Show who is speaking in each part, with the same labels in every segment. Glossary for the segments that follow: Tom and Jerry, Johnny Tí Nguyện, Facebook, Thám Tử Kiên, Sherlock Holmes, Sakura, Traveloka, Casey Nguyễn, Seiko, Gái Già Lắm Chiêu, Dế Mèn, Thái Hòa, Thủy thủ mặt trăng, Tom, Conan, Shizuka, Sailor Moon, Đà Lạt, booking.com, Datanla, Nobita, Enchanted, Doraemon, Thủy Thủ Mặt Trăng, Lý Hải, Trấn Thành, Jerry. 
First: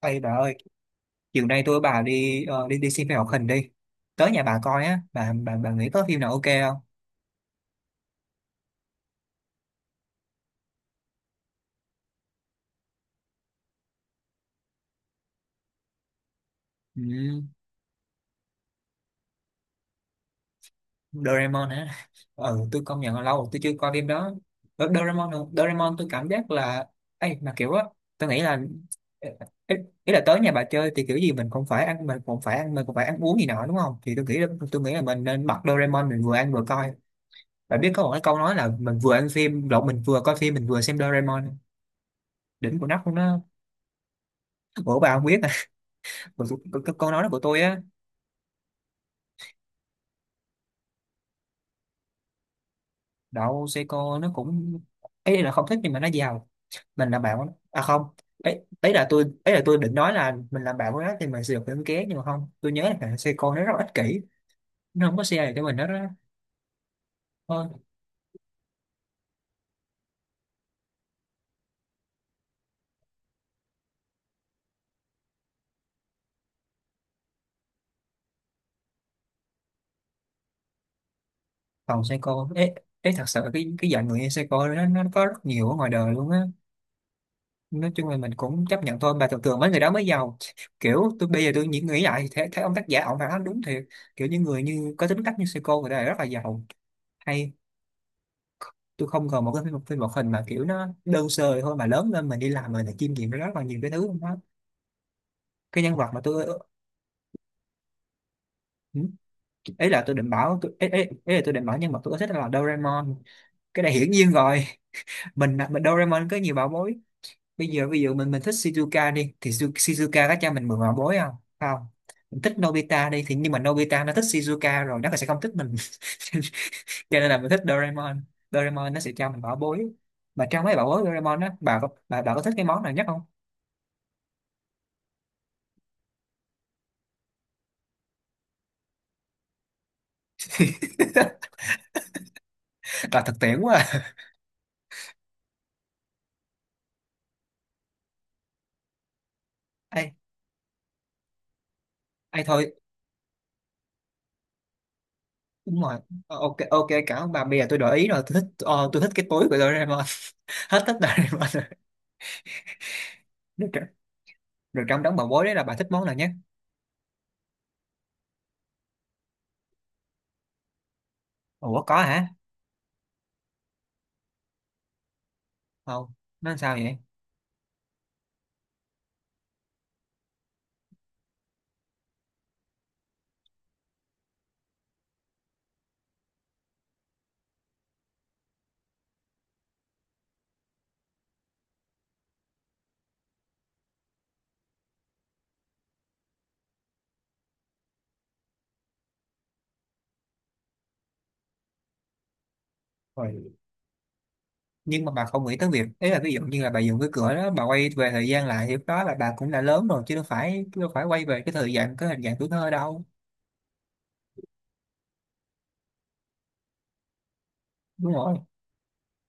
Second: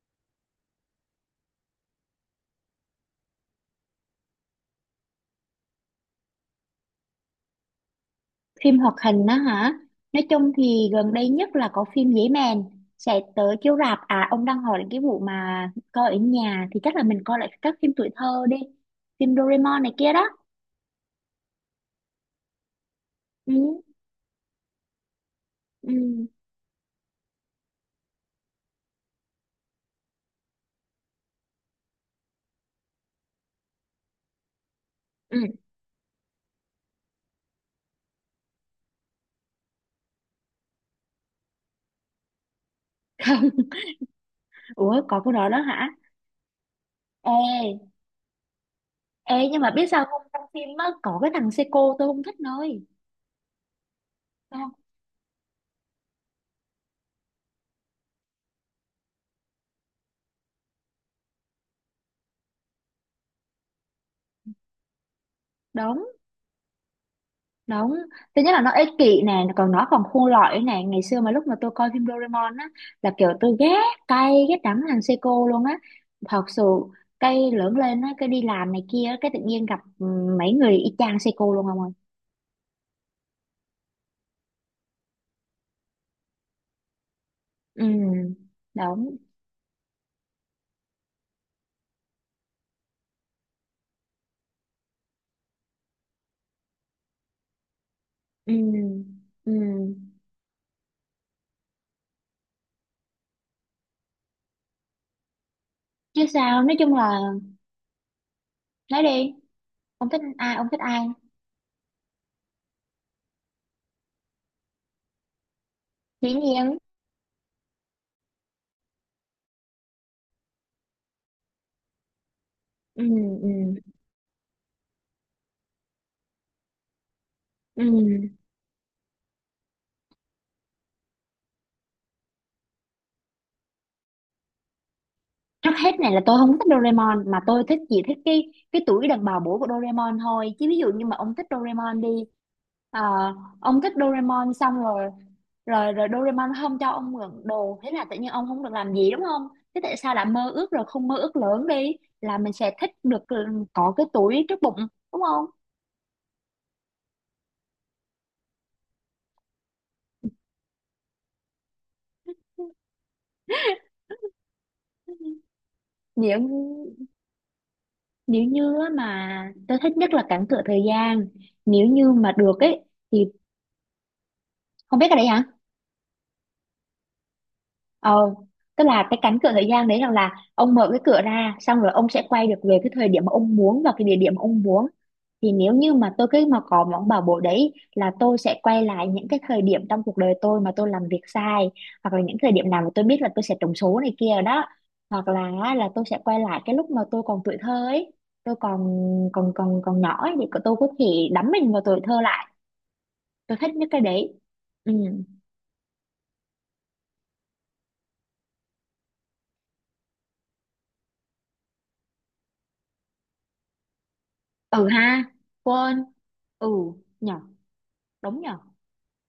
Speaker 1: Ê bà ơi, chiều nay tôi với bà đi ờ, đi đi xem phim hoạt hình đi. Tới nhà bà coi á, bà nghĩ có phim nào ok không?
Speaker 2: Phim hoạt hình á hả? Nói chung thì gần đây nhất là có phim Dế Mèn sẽ tới chiếu rạp. À, ông đang hỏi cái vụ mà coi ở nhà thì chắc là mình coi
Speaker 1: Ừ,
Speaker 2: lại các phim tuổi thơ đi. Phim Doraemon này kia đó.
Speaker 1: Doraemon hả? Ừ, tôi công nhận là lâu rồi
Speaker 2: Ừ,
Speaker 1: tôi chưa coi phim đó. Ờ, Doraemon, hả?
Speaker 2: ừ,
Speaker 1: Doraemon tôi cảm giác là ấy mà kiểu á, tôi nghĩ là ý, ý là tới nhà bà chơi thì kiểu gì mình cũng phải ăn uống gì nọ đúng không? Thì tôi nghĩ là mình
Speaker 2: ừ.
Speaker 1: nên bật Doraemon mình vừa ăn vừa coi. Bà biết có một cái câu nói là mình vừa coi phim mình vừa xem Doraemon. Đỉnh của nóc luôn đó.
Speaker 2: Không.
Speaker 1: Ủa
Speaker 2: Ủa,
Speaker 1: bà
Speaker 2: có
Speaker 1: không
Speaker 2: cái
Speaker 1: biết
Speaker 2: đó đó hả?
Speaker 1: còn cái, câu nói đó của tôi á.
Speaker 2: Ê, ê, nhưng mà biết sao không, trong phim á có cái thằng Seiko tôi không thích nơi.
Speaker 1: Đậu, Seiko nó
Speaker 2: Không.
Speaker 1: cũng ấy là không thích nhưng mà nó giàu. Mình là bạn của nó. À không, ấy ấy là tôi định nói là mình làm bạn của nó thì mình sẽ được những ké nhưng mà không, tôi nhớ là Seiko nó rất là ích kỷ, nó không có share được cho mình đó đó.
Speaker 2: Đúng.
Speaker 1: Thôi,
Speaker 2: Đúng, thứ nhất là nó ích kỷ nè, còn nó còn khôn lỏi nè. Ngày xưa mà lúc mà tôi coi phim Doraemon á, là kiểu tôi ghét cay, ghét đắng thằng Seiko luôn á. Thật sự, cái lớn lên á, cái đi làm này kia, á, cái tự nhiên gặp mấy người y chang Seiko luôn không ơi.
Speaker 1: còn Seiko ấy, ấy thật sự cái dạng người như Seiko nó có rất nhiều ở ngoài đời luôn á.
Speaker 2: Ừ,
Speaker 1: Nói chung là mình cũng chấp nhận thôi
Speaker 2: đúng,
Speaker 1: mà thường thường mấy người đó mới giàu. Kiểu tôi bây giờ tôi nghĩ nghĩ lại thì thấy ông tác giả ông phải nói đúng thiệt, kiểu những người như có tính cách như Seiko người ta là rất là giàu hay.
Speaker 2: ừ,
Speaker 1: Tôi không cần một
Speaker 2: ừ.
Speaker 1: cái phim phim một hình mà kiểu nó đơn sơ thôi mà lớn lên mình đi làm mình phải chiêm nghiệm rất là nhiều cái thứ đó. Cái nhân vật mà
Speaker 2: Chứ
Speaker 1: tôi
Speaker 2: sao, nói chung là,
Speaker 1: ừ,
Speaker 2: nói đi, ông thích ai, ông thích ai.
Speaker 1: ý là tôi định bảo nhân vật tôi thích là Doraemon. Cái này hiển nhiên rồi. Mình Doraemon
Speaker 2: Dĩ
Speaker 1: có nhiều bảo
Speaker 2: nhiên,
Speaker 1: bối. Bây giờ ví dụ mình thích Shizuka đi thì Shizuka có cho mình mượn bảo bối không? Không. Mình thích
Speaker 2: ừ,
Speaker 1: Nobita đi thì
Speaker 2: ừ,
Speaker 1: nhưng mà Nobita nó thích Shizuka rồi nó sẽ không thích mình. Cho nên là mình thích Doraemon.
Speaker 2: ừ.
Speaker 1: Doraemon nó sẽ cho mình bảo bối, mà trong mấy bảo bối Doraemon á, bà có thích cái món nào nhất không?
Speaker 2: Trước hết này là tôi không thích Doraemon mà tôi thích chỉ thích cái tuổi đàn bà bổ của Doraemon thôi, chứ ví dụ như mà ông thích Doraemon đi. ờ,
Speaker 1: Là thực tiễn quá
Speaker 2: ông thích
Speaker 1: à.
Speaker 2: Doraemon xong rồi, rồi Doraemon không cho ông mượn đồ, thế là tự nhiên ông không được làm gì đúng không? Thế tại
Speaker 1: Ai,
Speaker 2: sao lại mơ ước, rồi không mơ ước lớn đi là
Speaker 1: ai
Speaker 2: mình
Speaker 1: thôi.
Speaker 2: sẽ thích được có cái tuổi trước bụng, đúng không?
Speaker 1: Đúng rồi. Ờ, ok ok cảm ơn bà, bây giờ tôi đổi ý rồi, tôi thích cái túi của Doraemon. Hết thích Doraemon rồi. Được, rồi. Rồi trong đống bà bối đấy là bà thích món nào nhất?
Speaker 2: Nếu nếu như á mà tôi thích nhất là cản cửa thời gian.
Speaker 1: Ủa
Speaker 2: Nếu
Speaker 1: có
Speaker 2: như
Speaker 1: hả?
Speaker 2: mà được ấy thì không biết cái đấy hả?
Speaker 1: Không, nó làm sao vậy?
Speaker 2: Ờ, tức là cái cánh cửa thời gian đấy rằng là ông mở cái cửa ra xong rồi ông sẽ quay được về cái thời điểm mà ông muốn và cái địa điểm mà ông muốn. Thì nếu như mà tôi cứ mà có món bảo bối đấy là tôi sẽ quay lại những cái thời điểm trong cuộc đời tôi mà tôi làm việc sai, hoặc là những thời điểm nào mà tôi biết là tôi sẽ trúng số này kia đó, hoặc là á, là tôi sẽ quay lại cái lúc mà tôi còn tuổi thơ ấy. Tôi còn còn còn còn nhỏ ấy thì tôi có thể đắm mình vào tuổi thơ lại.
Speaker 1: Rồi.
Speaker 2: Tôi thích nhất cái đấy. Ừ,
Speaker 1: Nhưng mà bà không nghĩ tới việc ấy là ví dụ như là bà dùng cái cửa đó bà quay về thời gian lại thì lúc đó là bà cũng đã lớn rồi chứ đâu phải quay về cái thời gian cái hình dạng tuổi thơ đâu.
Speaker 2: ừ ha. Quên. Ừ nhở.
Speaker 1: Đúng rồi.
Speaker 2: Đúng nhở.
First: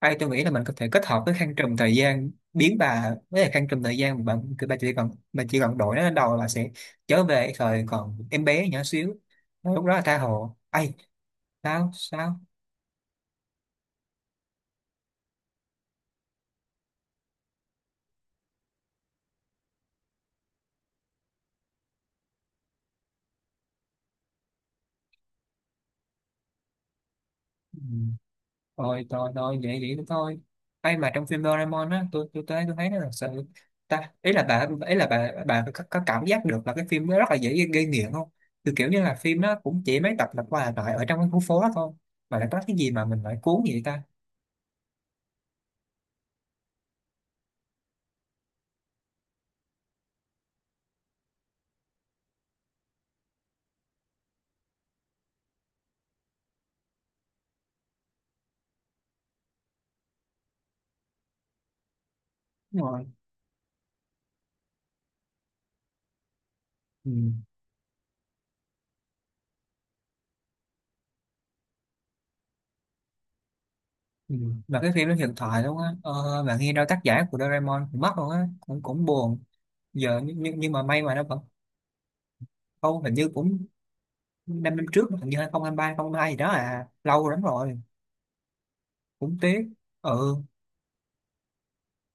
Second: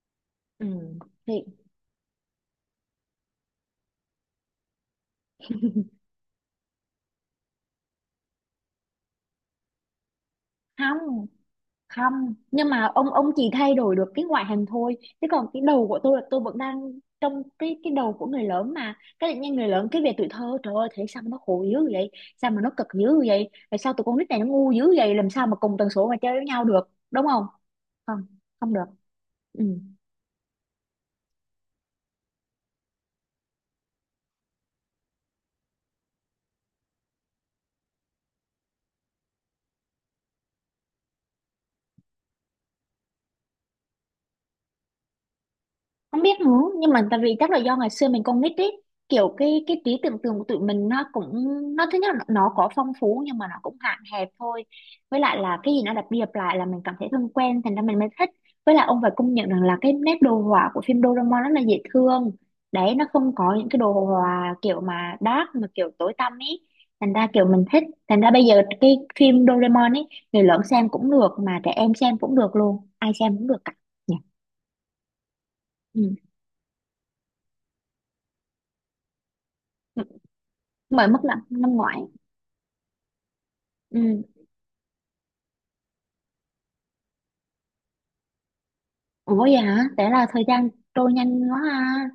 Speaker 1: Hay tôi nghĩ là mình
Speaker 2: Ừ,
Speaker 1: có thể kết hợp với
Speaker 2: thì
Speaker 1: khăn trùm thời gian, biến bà với lại khăn trùm thời gian mà bạn, bà chỉ cần đổi nó lên đầu là sẽ trở về thời còn em bé nhỏ xíu. Rồi lúc đó là tha hồ. Ai,
Speaker 2: không.
Speaker 1: sao
Speaker 2: Không,
Speaker 1: sao?
Speaker 2: nhưng mà ông chỉ thay đổi được cái ngoại hình thôi, chứ còn cái đầu của tôi là tôi vẫn đang trong cái đầu của người lớn, mà cái tự nhiên người lớn cái về tuổi thơ, trời ơi, thấy sao mà nó khổ dữ vậy, sao mà nó cực dữ vậy, tại sao tụi con nít này nó ngu dữ vậy, làm sao mà cùng tần số mà chơi với nhau được đúng không?
Speaker 1: Ừ.
Speaker 2: Không, không được.
Speaker 1: Thôi thôi thôi
Speaker 2: Ừ.
Speaker 1: vậy vậy thôi. Ai mà trong phim Doraemon á, tôi tới tôi thấy nó là sự, ta ý là bà có cảm giác được là cái phim nó rất là dễ gây nghiện không? Từ kiểu như là phim nó cũng chỉ mấy tập lặp qua lặp lại ở trong cái khu phố đó thôi mà lại có cái gì mà mình lại cuốn vậy ta.
Speaker 2: Không biết nữa, nhưng mà tại vì chắc là do ngày xưa mình còn nít ý, kiểu cái trí tưởng tượng của tụi mình nó cũng, nó thứ nhất là nó có phong phú nhưng mà nó cũng hạn hẹp thôi. Với lại là cái gì nó lặp đi lặp lại là mình cảm thấy thân quen, thành ra mình mới thích. Với lại ông phải công nhận rằng là cái nét đồ họa của phim Doraemon rất là dễ thương
Speaker 1: Đúng
Speaker 2: đấy,
Speaker 1: rồi.
Speaker 2: nó không có những cái đồ họa kiểu mà dark mà kiểu tối tăm ý.
Speaker 1: Ừ.
Speaker 2: Thành ra kiểu mình thích, thành ra bây giờ cái phim Doraemon ấy người lớn xem cũng được mà trẻ em xem cũng được, luôn ai xem cũng được cả nhỉ.
Speaker 1: Ừ. Mà cái phim nó hiện thoại luôn á,
Speaker 2: Ừ.
Speaker 1: bạn nghe đâu tác giả của Doraemon cũng mất luôn á, cũng cũng buồn. Giờ nhưng mà may
Speaker 2: Mới
Speaker 1: mà
Speaker 2: mất
Speaker 1: nó vẫn
Speaker 2: năm năm ngoái.
Speaker 1: không hình như cũng
Speaker 2: Ừ.
Speaker 1: 5 năm trước hình như 2023 hai gì đó, à lâu lắm rồi,
Speaker 2: Ủa
Speaker 1: cũng
Speaker 2: vậy
Speaker 1: tiếc.
Speaker 2: hả, thế là
Speaker 1: Ừ,
Speaker 2: thời gian trôi nhanh quá ha.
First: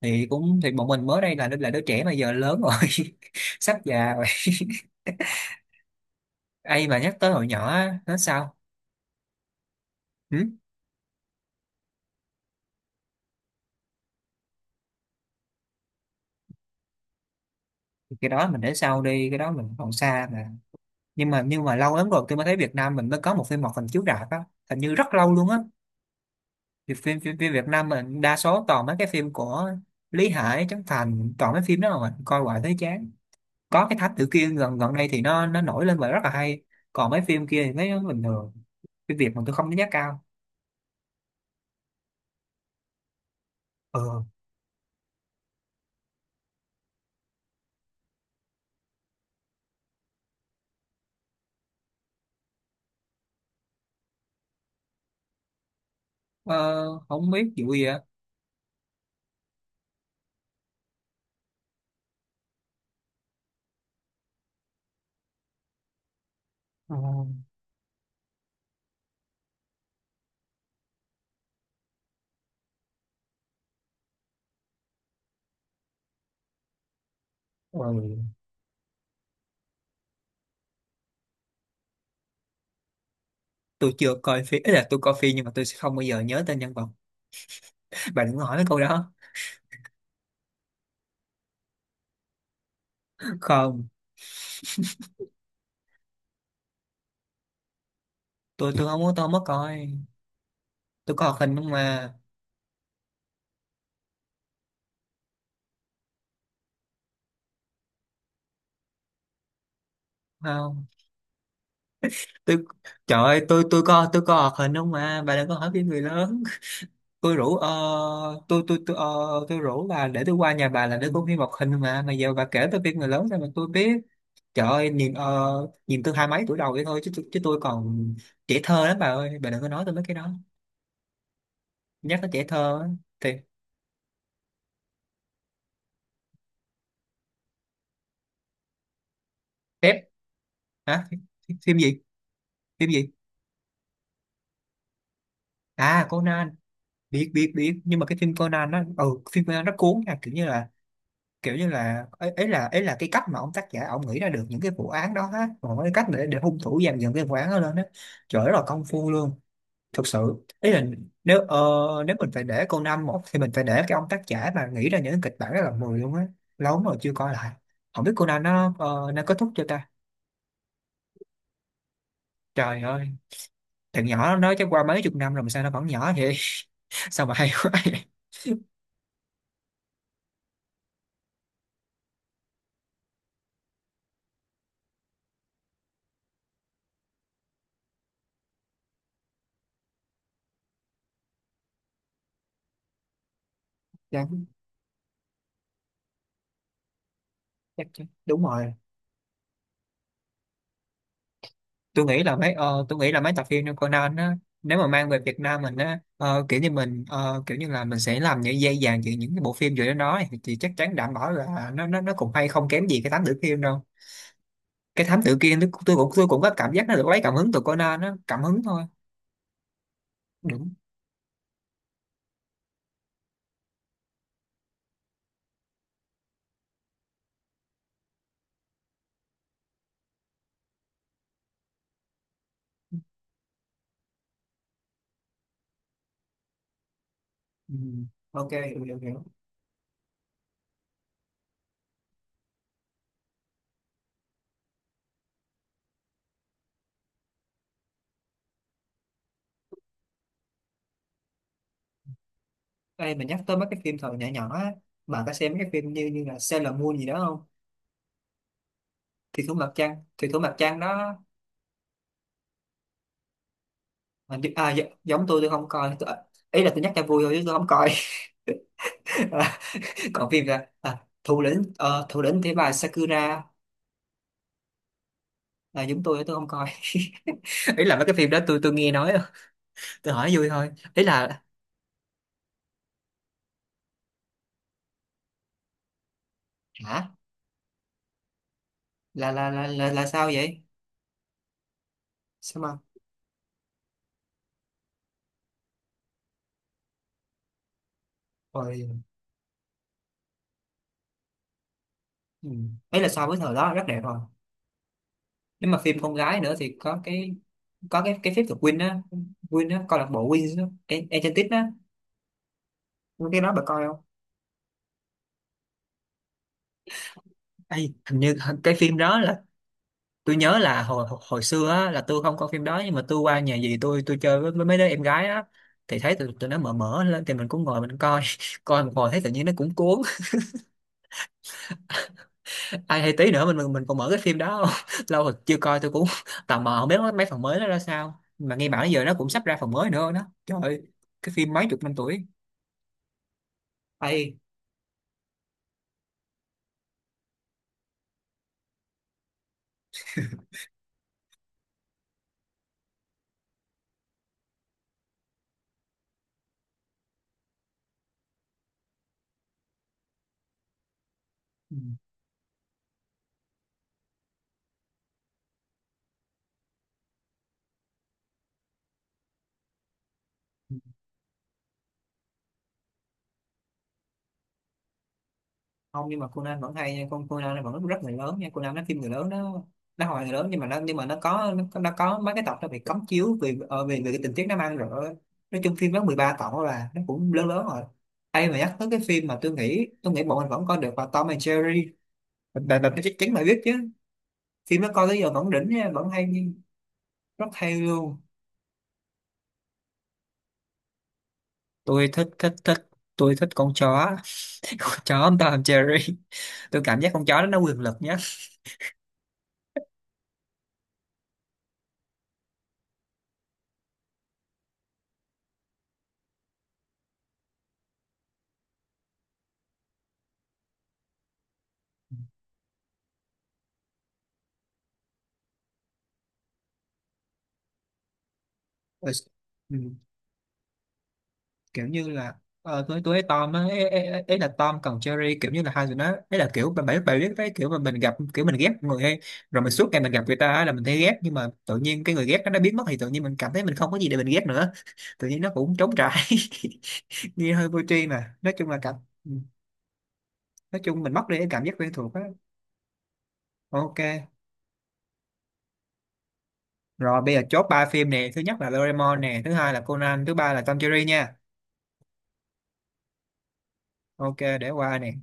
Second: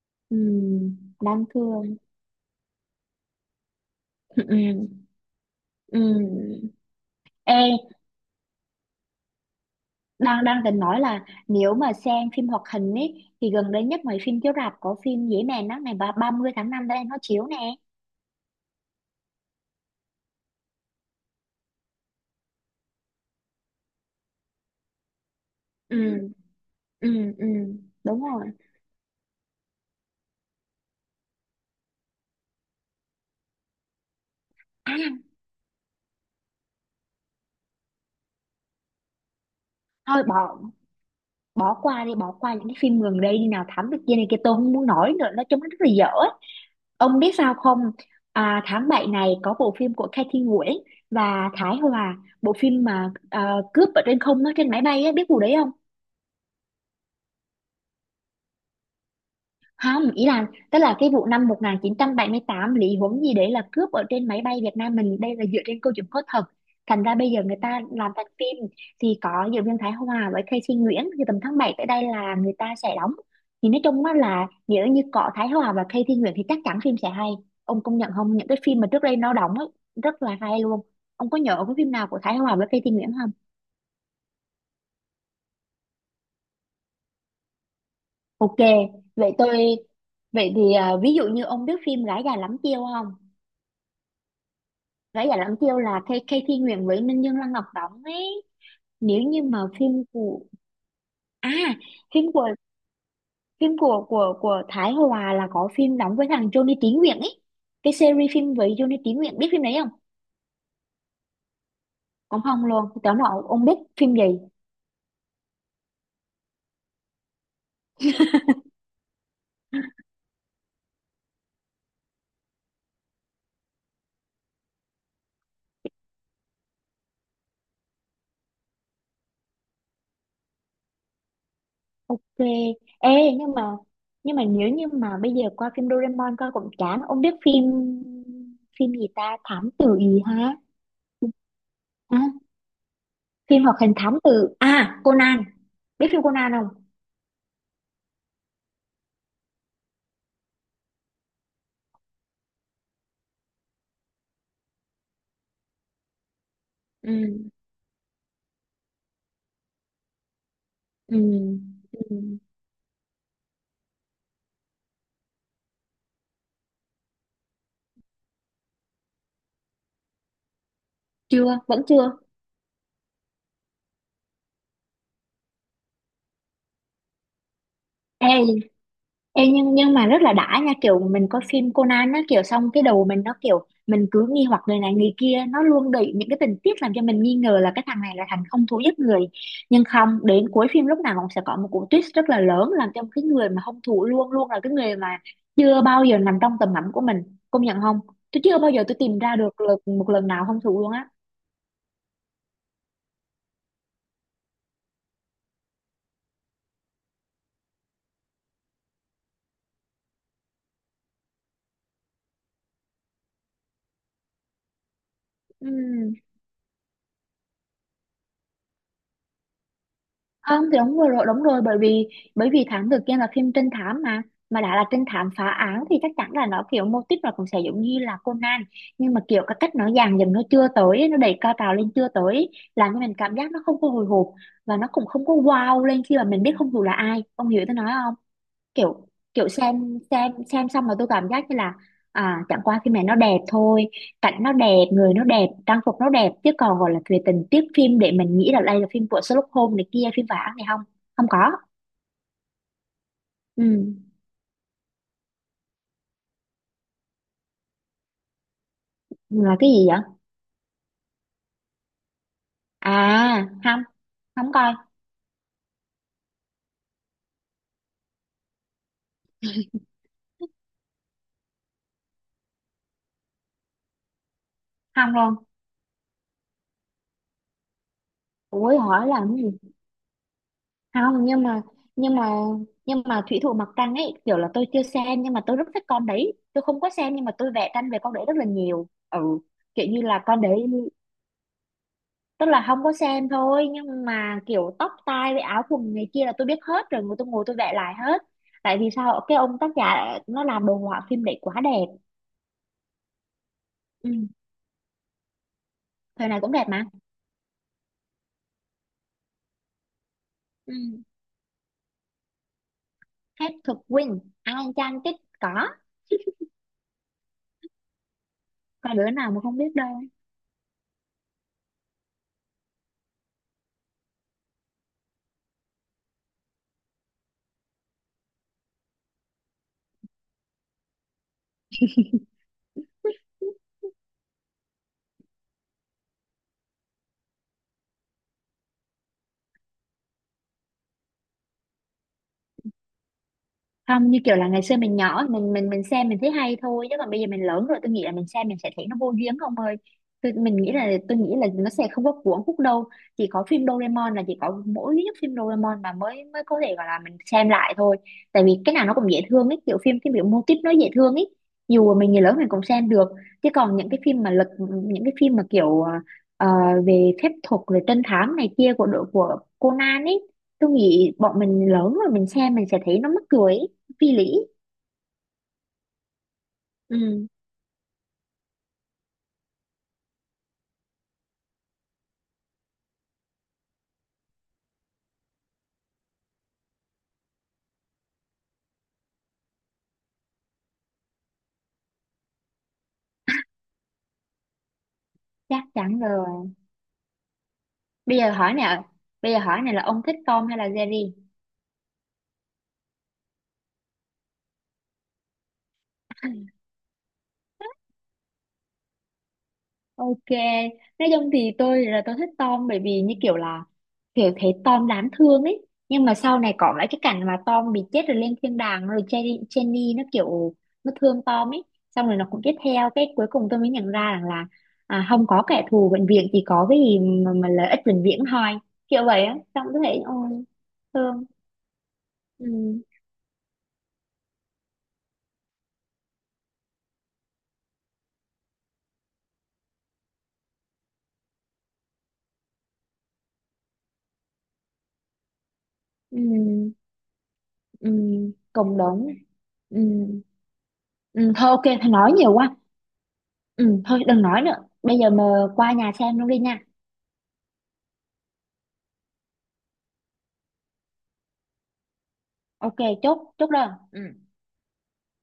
Speaker 1: thì
Speaker 2: Ừ.
Speaker 1: cũng bọn mình mới đây
Speaker 2: Đáng
Speaker 1: là đứa
Speaker 2: thương.
Speaker 1: trẻ mà giờ lớn rồi. Sắp già rồi.
Speaker 2: Ừ. Ừ.
Speaker 1: Ai mà nhắc tới hồi
Speaker 2: Ê,
Speaker 1: nhỏ á, nói sao. Ừ?
Speaker 2: đang đang định nói là nếu mà xem phim hoạt hình ấy thì gần đây nhất mấy phim chiếu rạp có phim Dế Mèn á, ngày 30 tháng 5 đây nó chiếu nè.
Speaker 1: Cái đó mình để sau đi, cái đó mình còn xa mà. Nhưng mà lâu lắm rồi tôi mới thấy Việt Nam mình mới có một phim hoạt hình chiếu rạp á, hình như rất lâu luôn á.
Speaker 2: Ừ.
Speaker 1: Thì phim,
Speaker 2: Ừ.
Speaker 1: phim
Speaker 2: Ừ.
Speaker 1: phim Việt Nam mình
Speaker 2: Đúng
Speaker 1: đa
Speaker 2: rồi.
Speaker 1: số toàn mấy cái phim của Lý Hải, Trấn Thành, toàn mấy phim đó mà mình coi hoài thấy chán. Có cái Thám Tử Kiên gần gần
Speaker 2: À
Speaker 1: đây thì nó nổi lên và rất là hay, còn mấy phim kia thì thấy nó bình thường. Phim Việt mà tôi không đánh giá
Speaker 2: thôi,
Speaker 1: cao.
Speaker 2: bỏ, bỏ qua đi bỏ qua những cái phim gần đây đi, nào thám tử kia
Speaker 1: Ừ.
Speaker 2: này kia, tôi không muốn nói nữa, nói chung nó rất là dở. Ông biết sao không? À, tháng 7 này có bộ phim của Kathy Nguyễn và Thái Hòa, bộ phim mà à, cướp ở trên không, nó trên máy bay á, biết vụ đấy
Speaker 1: ờ, không biết vụ gì ạ.
Speaker 2: không? Ý là tức là cái vụ năm một nghìn chín trăm bảy mươi tám, Lý Huống gì đấy là cướp ở trên máy bay Việt Nam mình, đây là dựa trên câu chuyện có thật,
Speaker 1: Ờ,
Speaker 2: thành ra bây giờ người ta làm thành phim. Thì có diễn viên Thái Hòa với Casey Nguyễn, thì tầm tháng 7 tới đây là người ta sẽ đóng. Thì nói chung á là nếu như có Thái Hòa và Casey Nguyễn thì chắc chắn phim sẽ hay. Ông công nhận không,
Speaker 1: ừ.
Speaker 2: những cái phim mà trước đây nó đóng ấy, rất là hay luôn. Ông có nhớ cái phim nào của Thái Hòa với Casey Nguyễn không?
Speaker 1: Tôi chưa coi phim, ý là tôi coi phim nhưng mà tôi sẽ không bao giờ nhớ tên nhân vật. Bạn đừng hỏi
Speaker 2: Ok,
Speaker 1: cái câu đó.
Speaker 2: vậy tôi, vậy thì à, ví dụ như ông biết phim Gái Già Lắm Chiêu không?
Speaker 1: Không,
Speaker 2: Rã Dạ Lãm Tiêu là Kay Thi Nguyễn với Ninh Dương Lăng Ngọc đóng ấy.
Speaker 1: tôi không muốn,
Speaker 2: Nếu
Speaker 1: tôi không có
Speaker 2: như mà
Speaker 1: coi.
Speaker 2: phim của,
Speaker 1: Tôi coi hoạt
Speaker 2: à
Speaker 1: hình không mà.
Speaker 2: phim của, phim của Thái Hòa là có phim đóng với thằng Johnny Tí Nguyện ấy. Cái series phim với Johnny Tí Nguyện, biết phim đấy không?
Speaker 1: Không,
Speaker 2: Cũng
Speaker 1: tôi.
Speaker 2: không luôn. Tưởng
Speaker 1: Trời
Speaker 2: là
Speaker 1: ơi,
Speaker 2: ông
Speaker 1: tôi
Speaker 2: ông biết
Speaker 1: tôi coi
Speaker 2: phim
Speaker 1: tôi coi
Speaker 2: gì.
Speaker 1: hoạt hình không mà bà đừng có hỏi phim người lớn. Tôi rủ ờ, tôi, ờ, tôi rủ bà để tôi qua nhà bà là để coi phim hoạt hình mà giờ bà kể tôi phim người lớn ra mà tôi biết. Trời ơi, nhìn tôi hai mấy tuổi đầu vậy thôi chứ, chứ tôi còn trẻ thơ lắm bà ơi, bà đừng có nói tôi mấy cái đó. Nhắc
Speaker 2: Ok.
Speaker 1: tới trẻ thơ á,
Speaker 2: Ê,
Speaker 1: thì
Speaker 2: nhưng mà, nhưng mà nếu như mà bây giờ qua phim Doraemon coi cũng chán. Ông biết phim, phim gì ta? Thám tử
Speaker 1: phép.
Speaker 2: gì hả?
Speaker 1: Hả? Phim gì?
Speaker 2: À,
Speaker 1: Phim gì?
Speaker 2: phim hoạt hình thám tử à Conan.
Speaker 1: À
Speaker 2: Biết phim Conan
Speaker 1: Conan.
Speaker 2: không?
Speaker 1: Biết biết biết nhưng mà cái phim Conan nó ừ, phim Conan nó cuốn nha, kiểu như là, kiểu như là ấy, ấy là cái cách mà ông tác giả ông nghĩ ra được những cái vụ án đó á, còn cái cách để hung thủ dàn dựng cái vụ án
Speaker 2: Ừ.
Speaker 1: đó lên á, trời rất là công phu luôn. Thực sự ý là
Speaker 2: Ừ,
Speaker 1: nếu ờ, nếu mình
Speaker 2: ừ,
Speaker 1: phải để Conan một thì mình phải để cái ông tác giả mà nghĩ ra những kịch bản rất là mười luôn á. Lâu lắm rồi chưa coi lại, không biết Conan nó kết thúc chưa ta.
Speaker 2: chưa vẫn chưa.
Speaker 1: Trời ơi, thằng nhỏ nó chắc qua mấy chục năm rồi mà sao nó vẫn nhỏ vậy. Sao mà hay quá vậy.
Speaker 2: Ê, ê nhưng mà rất là đã nha, kiểu mình coi phim Conan á, kiểu xong cái đầu mình nó kiểu mình cứ nghi hoặc người này người kia, nó luôn đẩy những cái tình tiết làm cho mình nghi ngờ là cái thằng này là thằng không thú giết người, nhưng không, đến cuối phim lúc nào cũng sẽ có một cú twist rất là lớn làm cho cái người mà hung thủ
Speaker 1: Dạ,
Speaker 2: luôn luôn là cái người mà chưa bao giờ nằm trong tầm ngắm của mình, công nhận không? Tôi
Speaker 1: đúng
Speaker 2: chưa bao
Speaker 1: rồi.
Speaker 2: giờ tôi tìm ra được, được một lần nào hung thủ luôn á.
Speaker 1: Tôi nghĩ là mấy ờ, tôi nghĩ là mấy tập phim như Conan á, nếu mà mang về Việt Nam mình á, kiểu như là mình sẽ làm những dây vàng giữa những cái bộ phim vừa đến đó nói, thì chắc chắn đảm bảo là nó cũng hay không kém gì cái thám tử Kiên đâu. Cái thám tử Kiên tôi
Speaker 2: Ừ.
Speaker 1: cũng tôi cũng tôi cũng có cảm giác nó được lấy cảm hứng từ Conan á, cảm hứng thôi.
Speaker 2: Không,
Speaker 1: Đúng.
Speaker 2: thì đúng rồi, rồi, đúng rồi, bởi vì thám tử kia là phim trinh thám mà đã là trinh thám phá án thì chắc chắn là nó kiểu mô típ nó cũng sẽ giống như là Conan. Nhưng mà kiểu cái cách nó dàn dựng nó chưa tới ấy, nó đẩy cao trào lên chưa tới ấy, làm cho mình cảm giác nó không có hồi hộp và nó cũng không có wow lên khi mà mình biết hung thủ là ai, ông hiểu
Speaker 1: Ừ.
Speaker 2: tôi nói không?
Speaker 1: Ok, hiểu hiểu
Speaker 2: Kiểu,
Speaker 1: hiểu.
Speaker 2: kiểu xem xong mà tôi cảm giác như là à, chẳng qua phim này nó đẹp thôi, cảnh nó đẹp, người nó đẹp, trang phục nó đẹp, chứ còn gọi là về tình tiết phim để mình nghĩ là đây là phim của Sherlock Holmes này kia, phim vả này, không, không có.
Speaker 1: Ê, mình nhắc tới mấy cái phim
Speaker 2: Ừ
Speaker 1: thời nhỏ nhỏ á, bạn có xem mấy cái phim như như là Sailor Moon gì đó không? Thủy thủ
Speaker 2: là cái
Speaker 1: mặt
Speaker 2: gì vậy?
Speaker 1: trăng, Thủy thủ mặt trăng đó.
Speaker 2: À không, không coi.
Speaker 1: Giống tôi không coi tôi, ý là tôi nhắc cho vui thôi chứ tôi không coi. Còn phim ra à, thủ lĩnh thế bà Sakura,
Speaker 2: Không luôn.
Speaker 1: là giống tôi không coi. Ý là mấy cái phim đó tôi
Speaker 2: Ủa
Speaker 1: nghe
Speaker 2: hỏi
Speaker 1: nói
Speaker 2: là
Speaker 1: thôi,
Speaker 2: cái gì?
Speaker 1: tôi hỏi vui thôi, ý
Speaker 2: Không,
Speaker 1: là.
Speaker 2: nhưng mà, nhưng mà nhưng mà thủy thủ mặt trăng ấy, kiểu là tôi chưa xem nhưng mà tôi rất thích con đấy. Tôi không có
Speaker 1: Hả?
Speaker 2: xem nhưng mà tôi vẽ tranh về con đấy rất là nhiều. Ừ,
Speaker 1: là là là
Speaker 2: kiểu
Speaker 1: là,
Speaker 2: như
Speaker 1: là
Speaker 2: là
Speaker 1: sao
Speaker 2: con
Speaker 1: vậy?
Speaker 2: đấy, tức
Speaker 1: Sao
Speaker 2: là
Speaker 1: mà.
Speaker 2: không có xem thôi nhưng mà kiểu tóc tai với áo quần này kia là tôi biết hết rồi, tôi ngồi tôi vẽ lại hết. Tại
Speaker 1: Rồi.
Speaker 2: vì sao cái ông tác giả nó làm đồ họa phim đấy quá đẹp.
Speaker 1: Ừ. Ấy là so với thời đó rất đẹp
Speaker 2: Ừ.
Speaker 1: rồi. Nếu mà phim con
Speaker 2: Thời này
Speaker 1: gái
Speaker 2: cũng
Speaker 1: nữa
Speaker 2: đẹp
Speaker 1: thì
Speaker 2: mà.
Speaker 1: có cái phép thuật Win á, Win á câu lạc bộ Win á,
Speaker 2: Ừ.
Speaker 1: Enchanted á, cái
Speaker 2: Hết
Speaker 1: đó bà
Speaker 2: thực
Speaker 1: coi không?
Speaker 2: Win Ai Chan Tích có.
Speaker 1: Ê, hình như cái
Speaker 2: Có
Speaker 1: phim
Speaker 2: đứa
Speaker 1: đó
Speaker 2: nào mà
Speaker 1: là,
Speaker 2: không biết đâu.
Speaker 1: tôi nhớ là hồi hồi xưa á, là tôi không coi phim đó nhưng mà tôi qua nhà dì tôi chơi với mấy đứa em gái á thì thấy tụi nó mở mở lên thì mình cũng ngồi mình coi. Coi một hồi thấy tự nhiên nó cũng cuốn, ai hay tí nữa mình còn mở cái phim đó không? Lâu rồi chưa coi tôi cũng tò mò, không biết mấy phần mới nó ra sao mà nghe bảo giờ nó cũng sắp ra phần mới nữa đó. Trời ơi, cái phim mấy chục năm tuổi.
Speaker 2: Không, như kiểu
Speaker 1: Ây.
Speaker 2: là ngày xưa mình nhỏ, mình xem mình thấy hay thôi, chứ còn bây giờ mình lớn rồi, tôi nghĩ là mình xem mình sẽ thấy nó vô duyên không ơi. Tôi mình nghĩ là, nó sẽ không có cuốn hút đâu. Chỉ có phim Doraemon là, chỉ có mỗi duy nhất phim Doraemon mà mới mới có thể gọi là mình xem lại thôi. Tại vì cái nào nó cũng dễ thương ấy, kiểu phim cái kiểu mô típ nó dễ thương ấy, dù mà mình người lớn mình cũng xem được. Chứ còn những cái phim mà lật, những cái phim mà kiểu ờ, về phép thuật rồi trinh thám này kia của đội của Conan ấy, tôi nghĩ bọn mình lớn rồi mình xem mình sẽ thấy nó mắc cười ý, phi lý.
Speaker 1: Không nhưng mà Conan vẫn hay nha,
Speaker 2: Ừ,
Speaker 1: con Conan nó vẫn rất người lớn nha, Conan nó phim người lớn đó. Nó hồi người lớn nhưng mà nó có mấy cái tập nó bị cấm chiếu vì ờ, vì vì cái tình tiết nó mang rồi, nói chung phim nó 13 tập là nó cũng lớn lớn rồi. Ai mà nhắc tới cái phim mà tôi nghĩ bọn mình vẫn coi được là Tom and Jerry, là chắc chắn là biết chứ. Phim nó coi tới giờ vẫn
Speaker 2: chắc
Speaker 1: đỉnh nha,
Speaker 2: chắn
Speaker 1: vẫn hay,
Speaker 2: rồi.
Speaker 1: rất hay luôn.
Speaker 2: bây giờ hỏi nào bây giờ hỏi này là ông thích Tom hay là Jerry?
Speaker 1: Tôi thích thích thích, tôi thích con chó. Con chó Tom and Jerry, tôi cảm giác con chó đó nó quyền lực nhất.
Speaker 2: Ok, nói chung thì tôi là tôi thích Tom, bởi vì như kiểu là kiểu thấy Tom đáng thương ấy. Nhưng mà sau này có lại cái cảnh mà Tom bị chết rồi lên thiên đàng, rồi Jenny, Jenny nó kiểu nó thương Tom ấy, xong rồi nó cũng tiếp theo. Cái cuối cùng tôi mới nhận ra rằng là à, không có kẻ thù vĩnh viễn, chỉ có cái gì mà lợi ích vĩnh viễn thôi, kiểu vậy á. Xong
Speaker 1: Ừ.
Speaker 2: tôi thấy ôi thương.
Speaker 1: Kiểu như là,
Speaker 2: Ừ.
Speaker 1: tôi với Tom á, ấy, ấy là Tom còn Jerry kiểu như là hai người nó, ấy là kiểu bạn, bà biết cái kiểu mà mình gặp kiểu mình ghét người hay, rồi mình suốt ngày mình gặp người ta á, là mình thấy ghét nhưng mà tự nhiên cái người ghét nó đã biến mất thì tự nhiên mình cảm thấy mình không có gì để mình ghét nữa, tự nhiên nó cũng trống
Speaker 2: Ừ.
Speaker 1: trải. Nghe hơi vô
Speaker 2: Ừ,
Speaker 1: tri mà nói chung
Speaker 2: cộng
Speaker 1: là cảm.
Speaker 2: đồng.
Speaker 1: Ừ,
Speaker 2: Ừ,
Speaker 1: nói chung mình mất
Speaker 2: ừ,
Speaker 1: đi cái
Speaker 2: thôi ok,
Speaker 1: cảm giác quen
Speaker 2: thôi nói
Speaker 1: thuộc á.
Speaker 2: nhiều quá. Ừ,
Speaker 1: Ok
Speaker 2: thôi đừng nói nữa. Bây giờ mà qua nhà xem luôn đi nha.
Speaker 1: rồi bây giờ chốt ba phim nè, thứ nhất là Doraemon nè, thứ hai là Conan, thứ ba là Tom Jerry nha.
Speaker 2: Ok, chốt, chốt đơn. Ừ.
Speaker 1: Ok để qua nè.